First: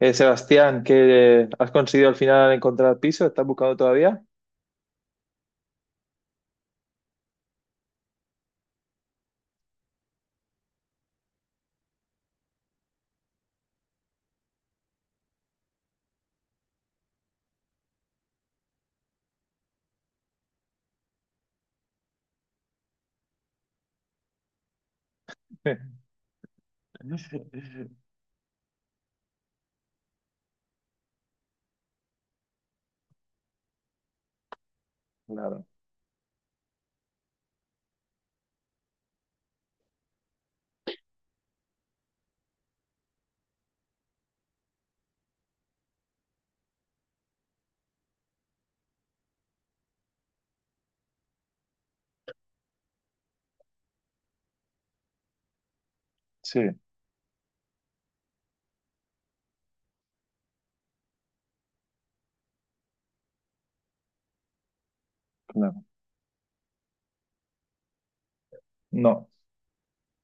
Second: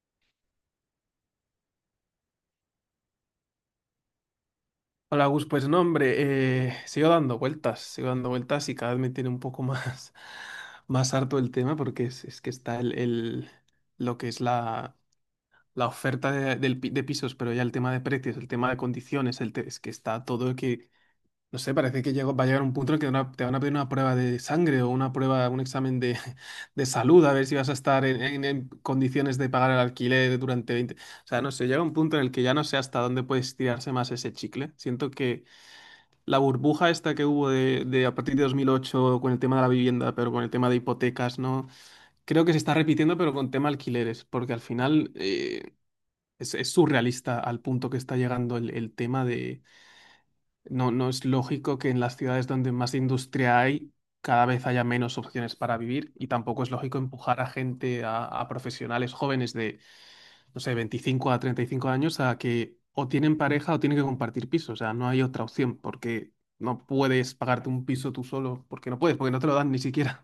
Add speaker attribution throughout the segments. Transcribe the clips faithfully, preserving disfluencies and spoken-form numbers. Speaker 1: Eh, Sebastián, ¿qué eh, has conseguido al final encontrar piso? ¿Estás buscando todavía?
Speaker 2: Hola Gus, pues no, hombre, eh, sigo dando vueltas, sigo dando vueltas y cada vez me tiene un poco más, más harto el tema porque es, es que está el, el- lo que es la, la oferta de, del pi- de pisos, pero ya el tema de precios, el tema de condiciones, el te- es que está todo que, no sé, parece que llegó- va a llegar un punto en el que te van a te van a pedir una prueba de sangre o una prueba, un examen de, de salud, a ver si vas a estar en, en- en condiciones de pagar el alquiler durante veinte. O sea, no sé, llega un punto en el que ya no sé hasta dónde puedes tirarse más ese chicle. Siento que
Speaker 1: Claro,
Speaker 2: la burbuja esta que hubo de, de a partir de dos mil ocho con el tema de la vivienda, pero con el tema de hipotecas, ¿no? Creo que se está repitiendo, pero con tema alquileres, porque al final eh, es, es surrealista al punto que está llegando el, el tema de... No, no es lógico que en las ciudades donde más industria hay, cada vez haya menos opciones para vivir y
Speaker 1: sí,
Speaker 2: tampoco es lógico empujar a gente, a, a profesionales jóvenes de no sé, veinticinco a treinta y cinco años a que o tienen pareja o tienen que compartir piso. O sea, no hay otra opción
Speaker 1: claro.
Speaker 2: porque no puedes pagarte un piso tú solo, porque no puedes,
Speaker 1: No,
Speaker 2: porque no te lo dan ni siquiera.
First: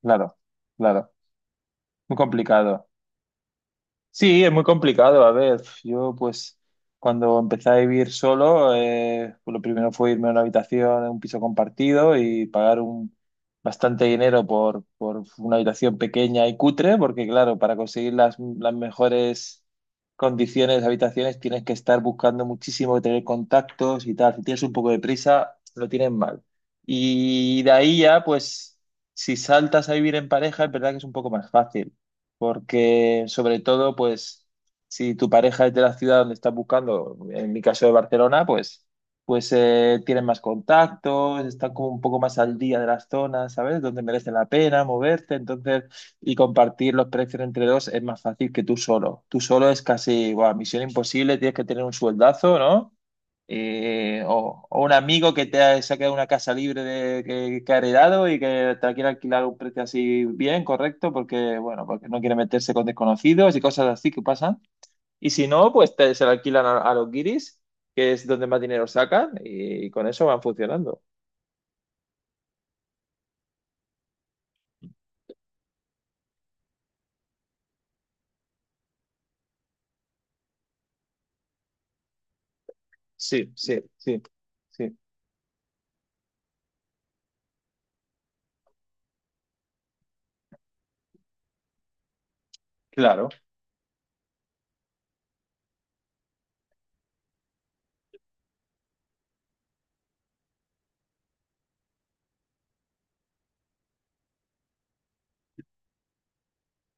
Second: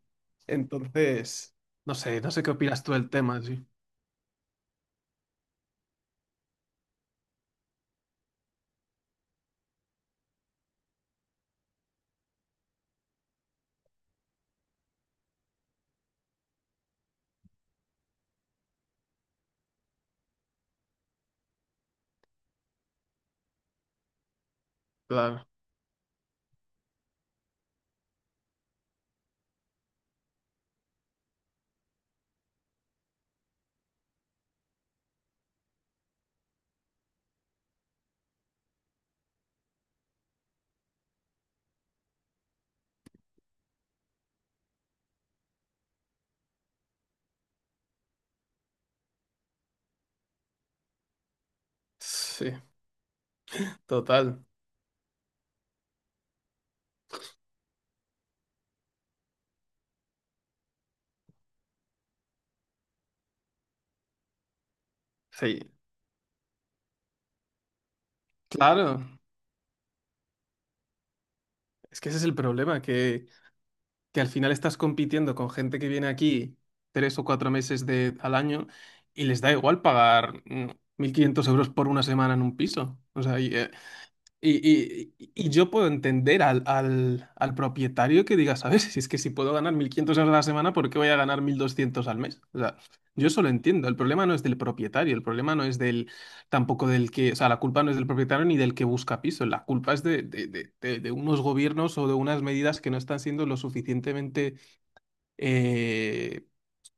Speaker 1: claro, claro.
Speaker 2: Entonces, no
Speaker 1: Muy
Speaker 2: sé, no sé qué opinas
Speaker 1: complicado.
Speaker 2: tú del tema, sí.
Speaker 1: Sí, es muy complicado. A ver, yo pues cuando empecé a vivir solo, eh, pues, lo primero fue irme a una habitación, en un piso compartido y pagar un, bastante dinero por, por una habitación pequeña y cutre, porque claro, para conseguir las, las mejores condiciones de habitaciones tienes que estar buscando muchísimo, tener contactos y tal. Si tienes un poco de
Speaker 2: Claro.
Speaker 1: prisa, lo tienes mal. Y de ahí ya, pues si saltas a vivir en pareja, es verdad que es un poco más fácil porque sobre todo, pues, si tu pareja es de la ciudad donde estás buscando, en mi caso de Barcelona, pues, pues eh, tienen más contactos, están como un poco más al día de las zonas, ¿sabes? Donde merece la pena moverte, entonces, y compartir los precios entre dos es más fácil que tú solo. Tú solo es casi, guau, misión imposible, tienes que tener un
Speaker 2: Sí,
Speaker 1: sueldazo, ¿no? eh,
Speaker 2: total.
Speaker 1: o, o un amigo que te ha sacado una casa libre de, que, que ha heredado y que te la quiere alquilar a un precio así bien, correcto, porque bueno, porque no quiere meterse con desconocidos y cosas así que pasan. Y si
Speaker 2: Sí.
Speaker 1: no, pues te- se la alquilan a, a los guiris, que es donde más dinero
Speaker 2: Claro.
Speaker 1: sacan, y, con eso van funcionando.
Speaker 2: Es que ese es el problema, que, que al final estás compitiendo con gente que viene aquí tres o cuatro meses de, al año y les da igual pagar mm, mil quinientos euros por una semana en un piso. O sea,
Speaker 1: Sí,
Speaker 2: y, eh,
Speaker 1: sí, sí,
Speaker 2: Y,
Speaker 1: sí,
Speaker 2: y- y yo puedo entender al, al, al propietario que diga, ¿sabes? Si es que si puedo ganar mil quinientos euros a la semana, ¿por qué voy a ganar mil doscientos al mes? O sea, yo
Speaker 1: claro,
Speaker 2: eso lo entiendo. El problema no es del propietario, el problema no es del, tampoco del que, o sea, la culpa no es del propietario ni del que busca piso, la culpa es de, de, de- de- de unos gobiernos o de unas medidas que no están siendo lo suficientemente, eh,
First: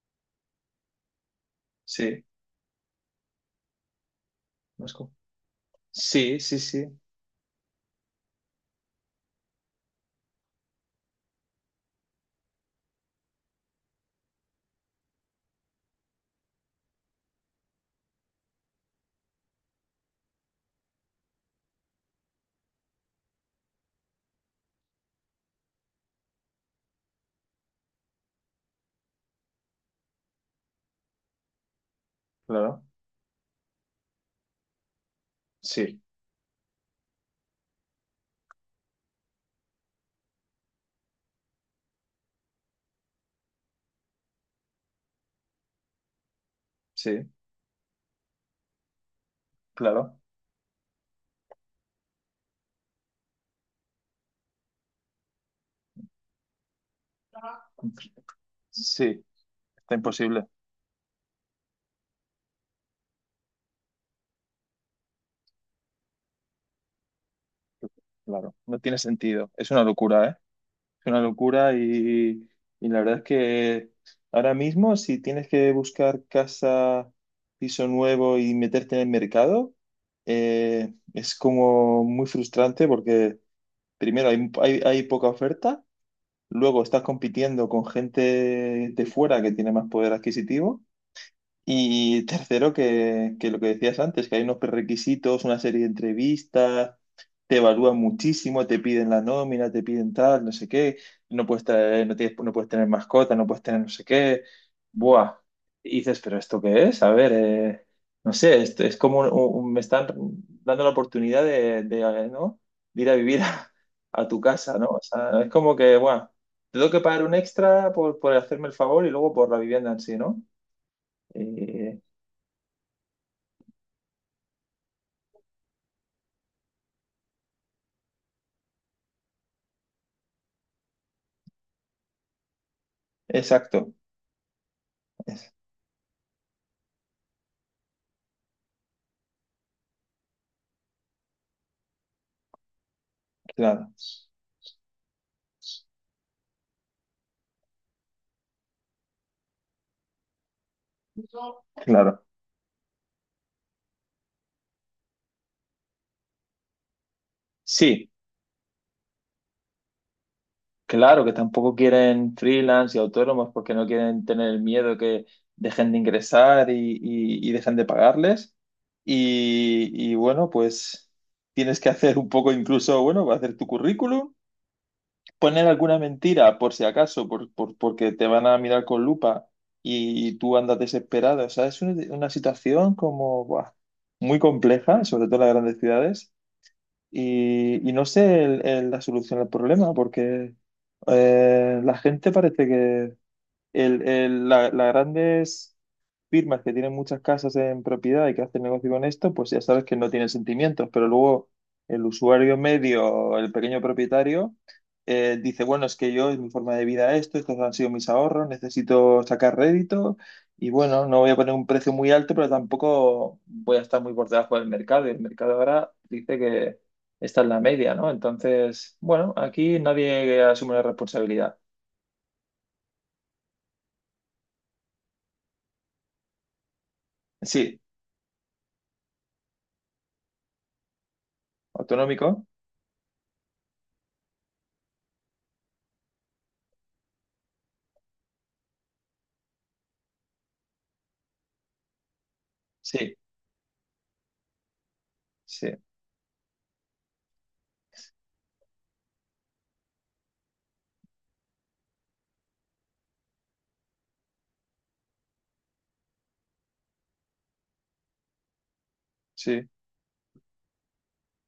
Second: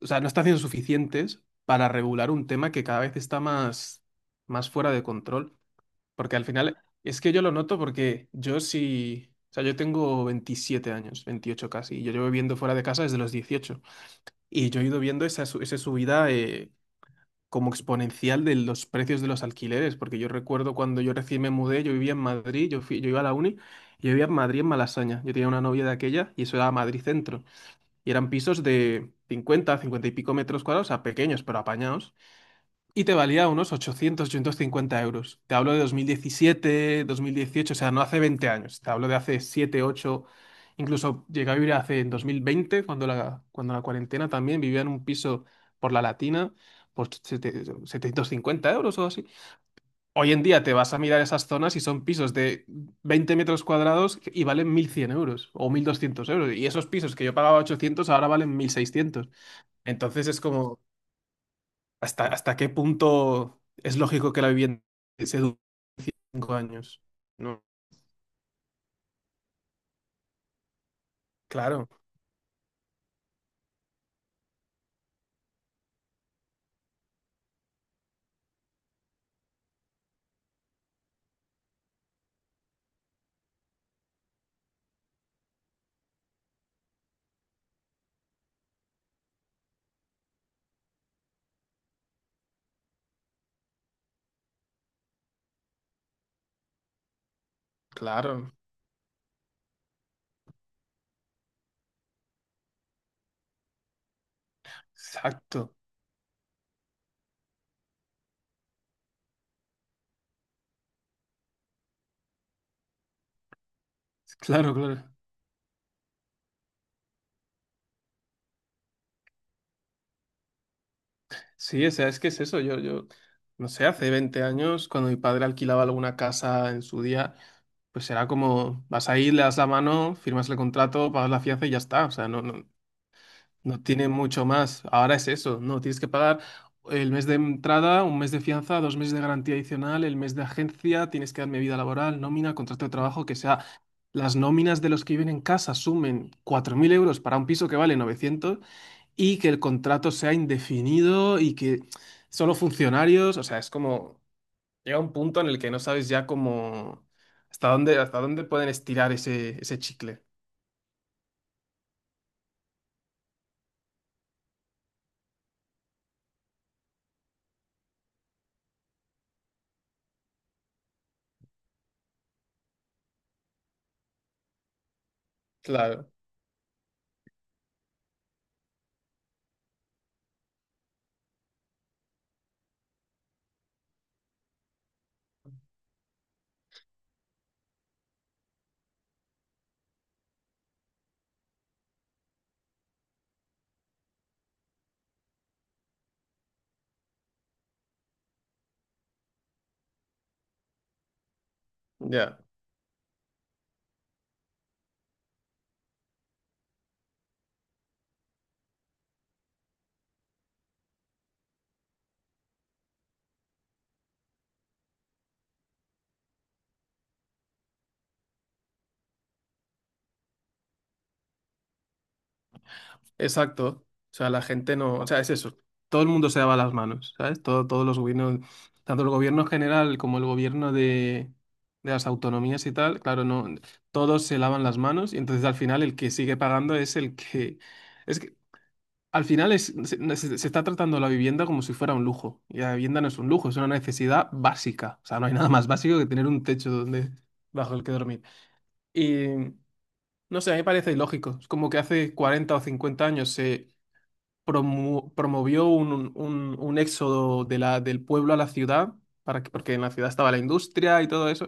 Speaker 2: o sea, no están siendo suficientes para
Speaker 1: sí,
Speaker 2: regular un tema que cada vez está más, más fuera de
Speaker 1: Moscú.
Speaker 2: control. Porque
Speaker 1: Sí,
Speaker 2: al
Speaker 1: sí,
Speaker 2: final,
Speaker 1: sí,
Speaker 2: es que yo lo noto porque yo sí, o sea, yo tengo veintisiete años, veintiocho casi, y yo llevo viviendo fuera de casa desde los dieciocho. Y yo he ido viendo esa, su- esa subida eh, como exponencial de los precios de los alquileres, porque yo recuerdo cuando yo recién me mudé, yo vivía en Madrid, yo, fui- yo iba a la uni, yo vivía en Madrid, en Malasaña. Yo tenía una novia de aquella y eso era Madrid Centro. Y eran pisos de cincuenta cincuenta y pico metros cuadrados, o sea, pequeños, pero apañados.
Speaker 1: claro,
Speaker 2: Y te valía unos ochocientos cincuenta euros. Te hablo de dos dos
Speaker 1: sí,
Speaker 2: mil diecisiete dos mil dieciocho, o sea, no hace veinte años. Te hablo de hace siete ocho. Incluso llegué a vivir hace en dos mil veinte cuando la, cuando la cuarentena también vivía en un piso por la Latina por
Speaker 1: sí,
Speaker 2: sete- setecientos cincuenta euros o así.
Speaker 1: claro,
Speaker 2: Hoy en día te vas a mirar esas zonas y son pisos de veinte metros cuadrados y valen mil cien euros o mil doscientos euros. Y esos pisos que yo pagaba ochocientos ahora valen mil
Speaker 1: sí,
Speaker 2: seiscientos
Speaker 1: está
Speaker 2: Entonces es
Speaker 1: imposible,
Speaker 2: como hasta, hasta qué punto es lógico que la vivienda se dure cinco años. No,
Speaker 1: claro, no tiene sentido, es una locura, ¿eh? Es una locura
Speaker 2: claro,
Speaker 1: y, y la verdad es que ahora mismo si tienes que buscar casa, piso nuevo y meterte en el mercado, eh, es como muy frustrante porque primero hay, hay, hay poca oferta, luego estás compitiendo con gente de fuera que tiene más poder adquisitivo. Y tercero, que, que lo que decías antes, que hay unos prerequisitos, una serie de entrevistas, te evalúan
Speaker 2: claro,
Speaker 1: muchísimo, te piden la nómina, te piden tal, no sé qué, no puedes traer- no tienes- no puedes tener mascota, no puedes tener no sé qué. Buah.
Speaker 2: exacto,
Speaker 1: Y dices, ¿pero esto qué es? A ver, eh, no sé, esto es como un- un- me están dando la oportunidad de, de, eh, ¿no? De ir a vivir a, a tu
Speaker 2: claro,
Speaker 1: casa, ¿no? O
Speaker 2: claro.
Speaker 1: sea, es como que, buah, tengo que pagar un extra por, por hacerme el favor y luego por la vivienda en sí, ¿no?
Speaker 2: Sí, o
Speaker 1: Eh,
Speaker 2: sea, es que es eso. Yo, yo, no sé, hace veinte años, cuando mi padre alquilaba alguna casa en su día, pues era como, vas ahí, le das la mano, firmas el contrato, pagas la fianza y ya está. O sea, no, no.
Speaker 1: exacto,
Speaker 2: No tiene mucho más. Ahora es
Speaker 1: es-
Speaker 2: eso. No, tienes que pagar el mes de entrada, un mes de fianza, dos meses de garantía adicional, el mes de agencia, tienes que darme vida laboral, nómina, contrato de trabajo, que sea.
Speaker 1: claro,
Speaker 2: Las nóminas de los que viven en casa sumen cuatro mil euros para un piso que vale novecientos y que el contrato sea indefinido y que
Speaker 1: claro.
Speaker 2: solo funcionarios, o sea, es como, llega un punto en el que no sabes ya cómo, hasta dónde,
Speaker 1: Sí,
Speaker 2: hasta dónde pueden estirar ese, ese chicle.
Speaker 1: claro que tampoco quieren freelance y autónomos porque no quieren tener el miedo que dejen de ingresar y, y- y dejen de pagarles. Y, y bueno, pues tienes que hacer un poco incluso, bueno, hacer tu currículum, poner alguna
Speaker 2: Claro,
Speaker 1: mentira por si acaso, por, por- porque te van a mirar con lupa y, tú andas desesperado. O sea, es una, una situación como buah, muy compleja, sobre todo en las grandes ciudades. Y, y no sé el- el- la solución al problema, porque eh, la gente parece que, el, el- la- las grandes firmas que tienen muchas casas en propiedad y que hacen negocio con esto, pues ya sabes que no tienen sentimientos, pero luego el
Speaker 2: ya.
Speaker 1: usuario medio, el pequeño propietario, eh, dice, bueno, es que yo, es mi forma de vida esto, estos han sido mis ahorros, necesito sacar rédito y bueno, no voy a poner un precio muy alto, pero tampoco voy a estar muy por debajo del mercado. Y el mercado ahora dice que esta es la media, ¿no? Entonces, bueno, aquí nadie asume la responsabilidad.
Speaker 2: Exacto. O sea, la gente no, o sea, es eso. Todo el mundo se lava las manos, ¿sabes? Todo,
Speaker 1: Sí,
Speaker 2: todos los gobiernos, tanto el gobierno general como el gobierno de, de las
Speaker 1: autonómico.
Speaker 2: autonomías y tal, claro, no, todos se lavan las manos y entonces al final el que sigue pagando es el que, es que al final es, se, no, se- se está tratando la vivienda como si fuera un lujo y la vivienda no
Speaker 1: Sí,
Speaker 2: es un lujo, es una necesidad básica. O sea, no hay nada
Speaker 1: sí,
Speaker 2: más básico que tener un techo donde, bajo el que dormir. Y no sé, a mí me parece ilógico. Es como que hace cuarenta o cincuenta años se promo- promovió un, un- un éxodo de la, del pueblo a la ciudad, para que,
Speaker 1: sí,
Speaker 2: porque en la ciudad estaba la industria y todo eso.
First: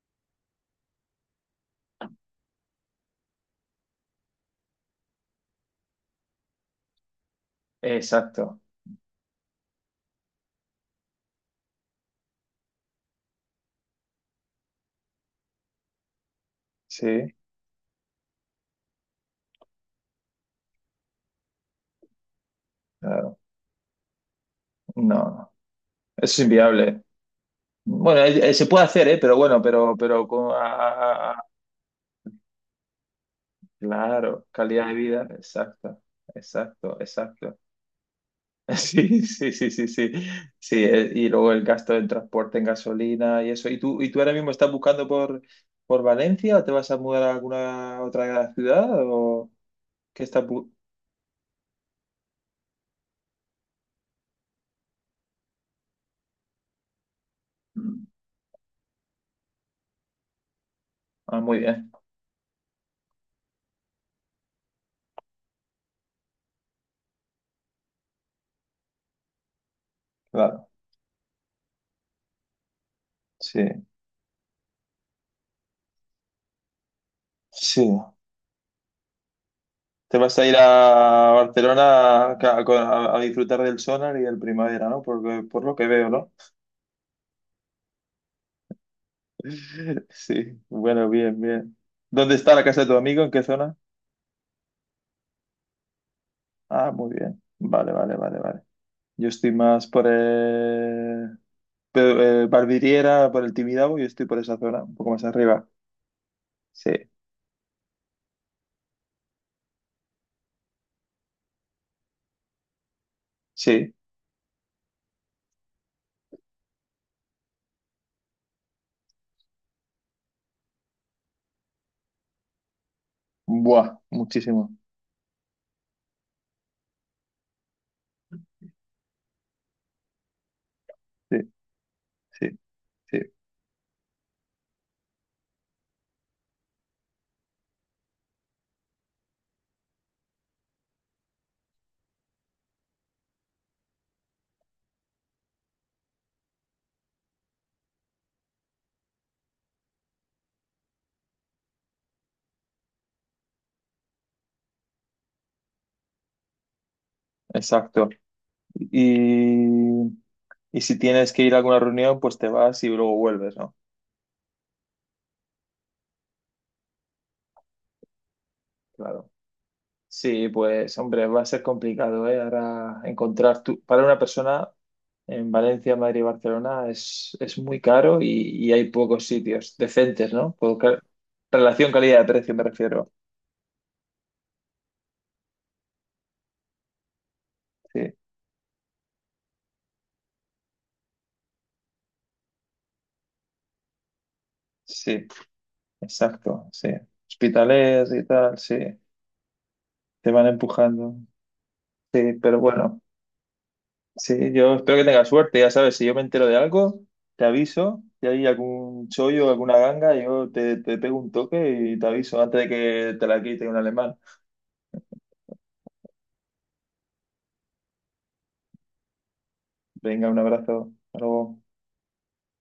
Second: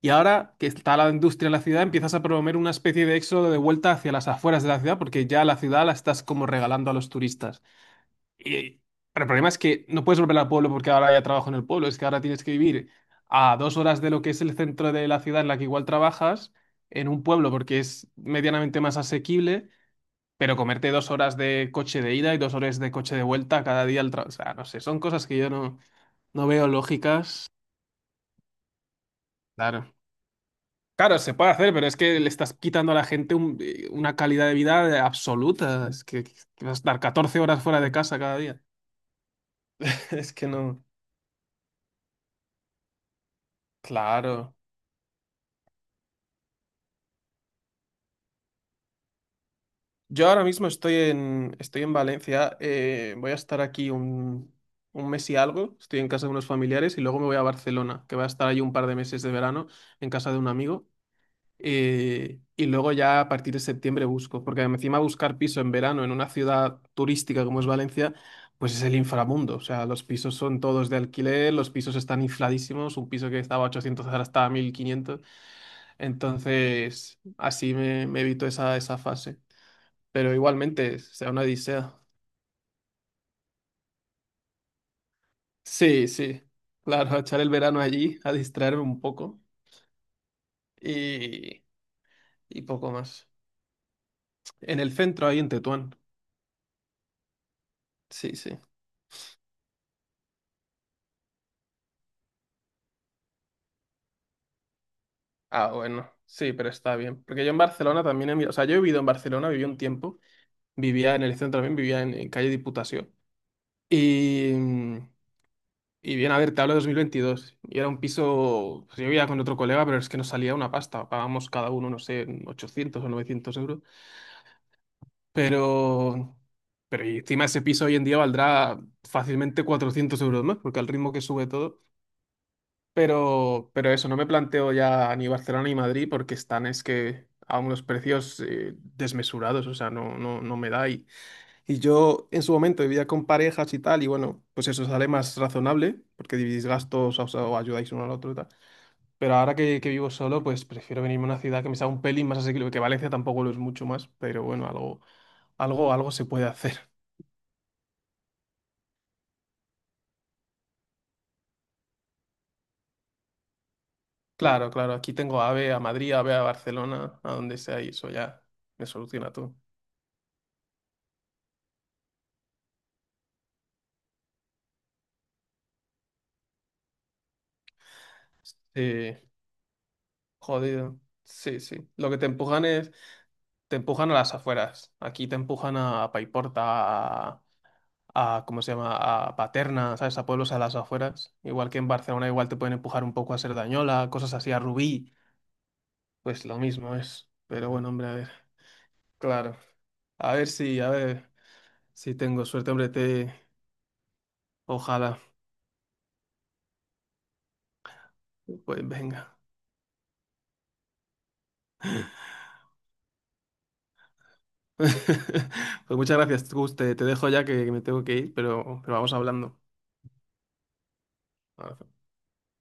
Speaker 2: Y ahora que está la industria en la ciudad, empiezas a promover una especie de éxodo de vuelta hacia las afueras de la ciudad, porque ya la ciudad la estás como regalando a los turistas.
Speaker 1: exacto,
Speaker 2: Y, pero el problema es que no puedes volver al pueblo porque ahora ya trabajo en el pueblo, es que ahora tienes que vivir a dos horas de lo que es el centro de la ciudad en la que igual trabajas, en un
Speaker 1: sí,
Speaker 2: pueblo porque es medianamente más asequible, pero comerte dos horas de coche de ida y dos horas de coche de
Speaker 1: claro,
Speaker 2: vuelta cada día al trabajo. O sea, no sé, son
Speaker 1: no,
Speaker 2: cosas
Speaker 1: no,
Speaker 2: que yo no,
Speaker 1: eso es
Speaker 2: no veo
Speaker 1: inviable.
Speaker 2: lógicas.
Speaker 1: Bueno, eh, eh, se puede hacer, ¿eh? Pero bueno,
Speaker 2: Claro.
Speaker 1: pero, pero con, ah,
Speaker 2: Claro,
Speaker 1: ah,
Speaker 2: se
Speaker 1: ah,
Speaker 2: puede hacer, pero es que le estás quitando a la gente un- eh, una
Speaker 1: claro,
Speaker 2: calidad de
Speaker 1: calidad
Speaker 2: vida
Speaker 1: de
Speaker 2: eh,
Speaker 1: vida,
Speaker 2: absoluta.
Speaker 1: exacto,
Speaker 2: Es que, que vas a
Speaker 1: exacto,
Speaker 2: estar catorce
Speaker 1: exacto.
Speaker 2: horas fuera de casa cada día.
Speaker 1: Sí, sí, sí, sí, sí,
Speaker 2: Es que
Speaker 1: sí,
Speaker 2: no.
Speaker 1: eh, y luego el gasto del transporte en gasolina y eso. ¿Y tú, y tú ahora mismo
Speaker 2: Claro.
Speaker 1: estás buscando por, por Valencia o te vas a mudar a alguna otra ciudad o qué
Speaker 2: Yo ahora
Speaker 1: estás
Speaker 2: mismo
Speaker 1: bu-
Speaker 2: estoy en, estoy en Valencia. eh, voy a estar aquí un, un mes y algo. Estoy en casa de unos familiares y luego me voy a Barcelona, que voy a estar allí un par de meses de verano en casa de un amigo.
Speaker 1: Ah, muy bien,
Speaker 2: eh, y luego ya a partir de septiembre busco, porque encima buscar piso en verano en una ciudad turística como es Valencia, pues es el inframundo. O sea, los pisos son
Speaker 1: claro,
Speaker 2: todos de alquiler, los pisos están infladísimos, un piso que
Speaker 1: sí,
Speaker 2: estaba a ochocientos ahora está a mil quinientos. Entonces, así
Speaker 1: sí.
Speaker 2: me, me evito esa, esa fase.
Speaker 1: Te
Speaker 2: Pero
Speaker 1: vas a ir a
Speaker 2: igualmente, sea una
Speaker 1: Barcelona
Speaker 2: odisea.
Speaker 1: a, a- a disfrutar del Sonar y del Primavera, ¿no? Por, por lo que
Speaker 2: Sí,
Speaker 1: veo, ¿no?
Speaker 2: sí, claro, a echar el verano allí, a distraerme un poco
Speaker 1: Sí, bueno, bien,
Speaker 2: y,
Speaker 1: bien. ¿Dónde está
Speaker 2: y
Speaker 1: la casa de
Speaker 2: poco
Speaker 1: tu amigo?
Speaker 2: más.
Speaker 1: ¿En qué zona?
Speaker 2: En el centro, ahí en Tetuán.
Speaker 1: Ah, muy bien. Vale, vale,
Speaker 2: Sí,
Speaker 1: vale,
Speaker 2: sí.
Speaker 1: vale. Yo estoy más por el... pe- eh, Barbiriera, por el Tibidabo, yo estoy por esa zona, un poco más arriba.
Speaker 2: Ah, bueno, sí, pero
Speaker 1: Sí,
Speaker 2: está bien. Porque yo en Barcelona también he vivido, o sea, yo he vivido en Barcelona, viví un tiempo, vivía en el centro también, vivía en, en calle Diputación.
Speaker 1: sí.
Speaker 2: Y, mm, y bien, a ver, te hablo de dos mil veintidós. Y era un piso, pues yo vivía con otro colega, pero es que nos salía una pasta. Pagábamos cada uno, no sé, ochocientos o novecientos euros.
Speaker 1: Buah, muchísimo.
Speaker 2: Pero, pero y encima ese piso hoy en día valdrá fácilmente cuatrocientos euros más, porque al ritmo que
Speaker 1: Sí,
Speaker 2: sube todo.
Speaker 1: sí, sí.
Speaker 2: Pero, pero eso, no me planteo ya ni Barcelona ni Madrid porque están es que a unos precios eh, desmesurados, o sea, no, no, no me da. Y, y yo en su momento vivía con parejas y tal, y bueno, pues eso sale más razonable porque dividís gastos o, sea, o ayudáis uno al otro y tal. Pero ahora que, que vivo solo, pues prefiero venirme a una ciudad que me sea un pelín más asequible, que Valencia tampoco lo es mucho más, pero bueno, algo, algo, algo se puede hacer.
Speaker 1: Exacto. Y, y si tienes que ir a alguna reunión, pues te vas y luego vuelves, ¿no?
Speaker 2: Claro, claro, aquí tengo AVE a Madrid, AVE a Barcelona, a donde sea, y eso ya me
Speaker 1: Claro.
Speaker 2: soluciona todo.
Speaker 1: Sí, pues hombre, va a ser complicado, ¿eh? Ahora encontrar tu... para una persona en Valencia, Madrid y Barcelona es, es muy caro y, y hay
Speaker 2: Sí.
Speaker 1: pocos sitios decentes, ¿no? Por
Speaker 2: Jodido.
Speaker 1: ca-
Speaker 2: Sí, sí.
Speaker 1: Relación
Speaker 2: Lo que te
Speaker 1: calidad-precio me
Speaker 2: empujan es,
Speaker 1: refiero.
Speaker 2: te empujan a las afueras. Aquí te empujan a Paiporta, a,
Speaker 1: Sí,
Speaker 2: a- ¿cómo se llama? A Paterna, ¿sabes? A pueblos a las afueras. Igual que en Barcelona, igual te pueden empujar un poco a Cerdañola, cosas así, a Rubí.
Speaker 1: sí,
Speaker 2: Pues lo
Speaker 1: exacto, sí.
Speaker 2: mismo es. Pero bueno, hombre,
Speaker 1: Hospitales
Speaker 2: a
Speaker 1: y
Speaker 2: ver.
Speaker 1: tal, sí,
Speaker 2: Claro.
Speaker 1: te
Speaker 2: A
Speaker 1: van
Speaker 2: ver si, a
Speaker 1: empujando.
Speaker 2: ver si
Speaker 1: Sí,
Speaker 2: tengo
Speaker 1: pero
Speaker 2: suerte, hombre,
Speaker 1: bueno.
Speaker 2: te...
Speaker 1: Sí, yo espero que
Speaker 2: Ojalá.
Speaker 1: tengas suerte, ya sabes, si yo me entero de algo, te aviso, si hay
Speaker 2: Pues
Speaker 1: algún
Speaker 2: venga.
Speaker 1: chollo, alguna ganga, yo te, te pego un toque y te aviso antes de que te la quite un alemán.
Speaker 2: Pues muchas gracias, Gus. Te, te dejo ya que, que me tengo que ir, pero, pero vamos hablando.
Speaker 1: Venga, un abrazo, hasta luego.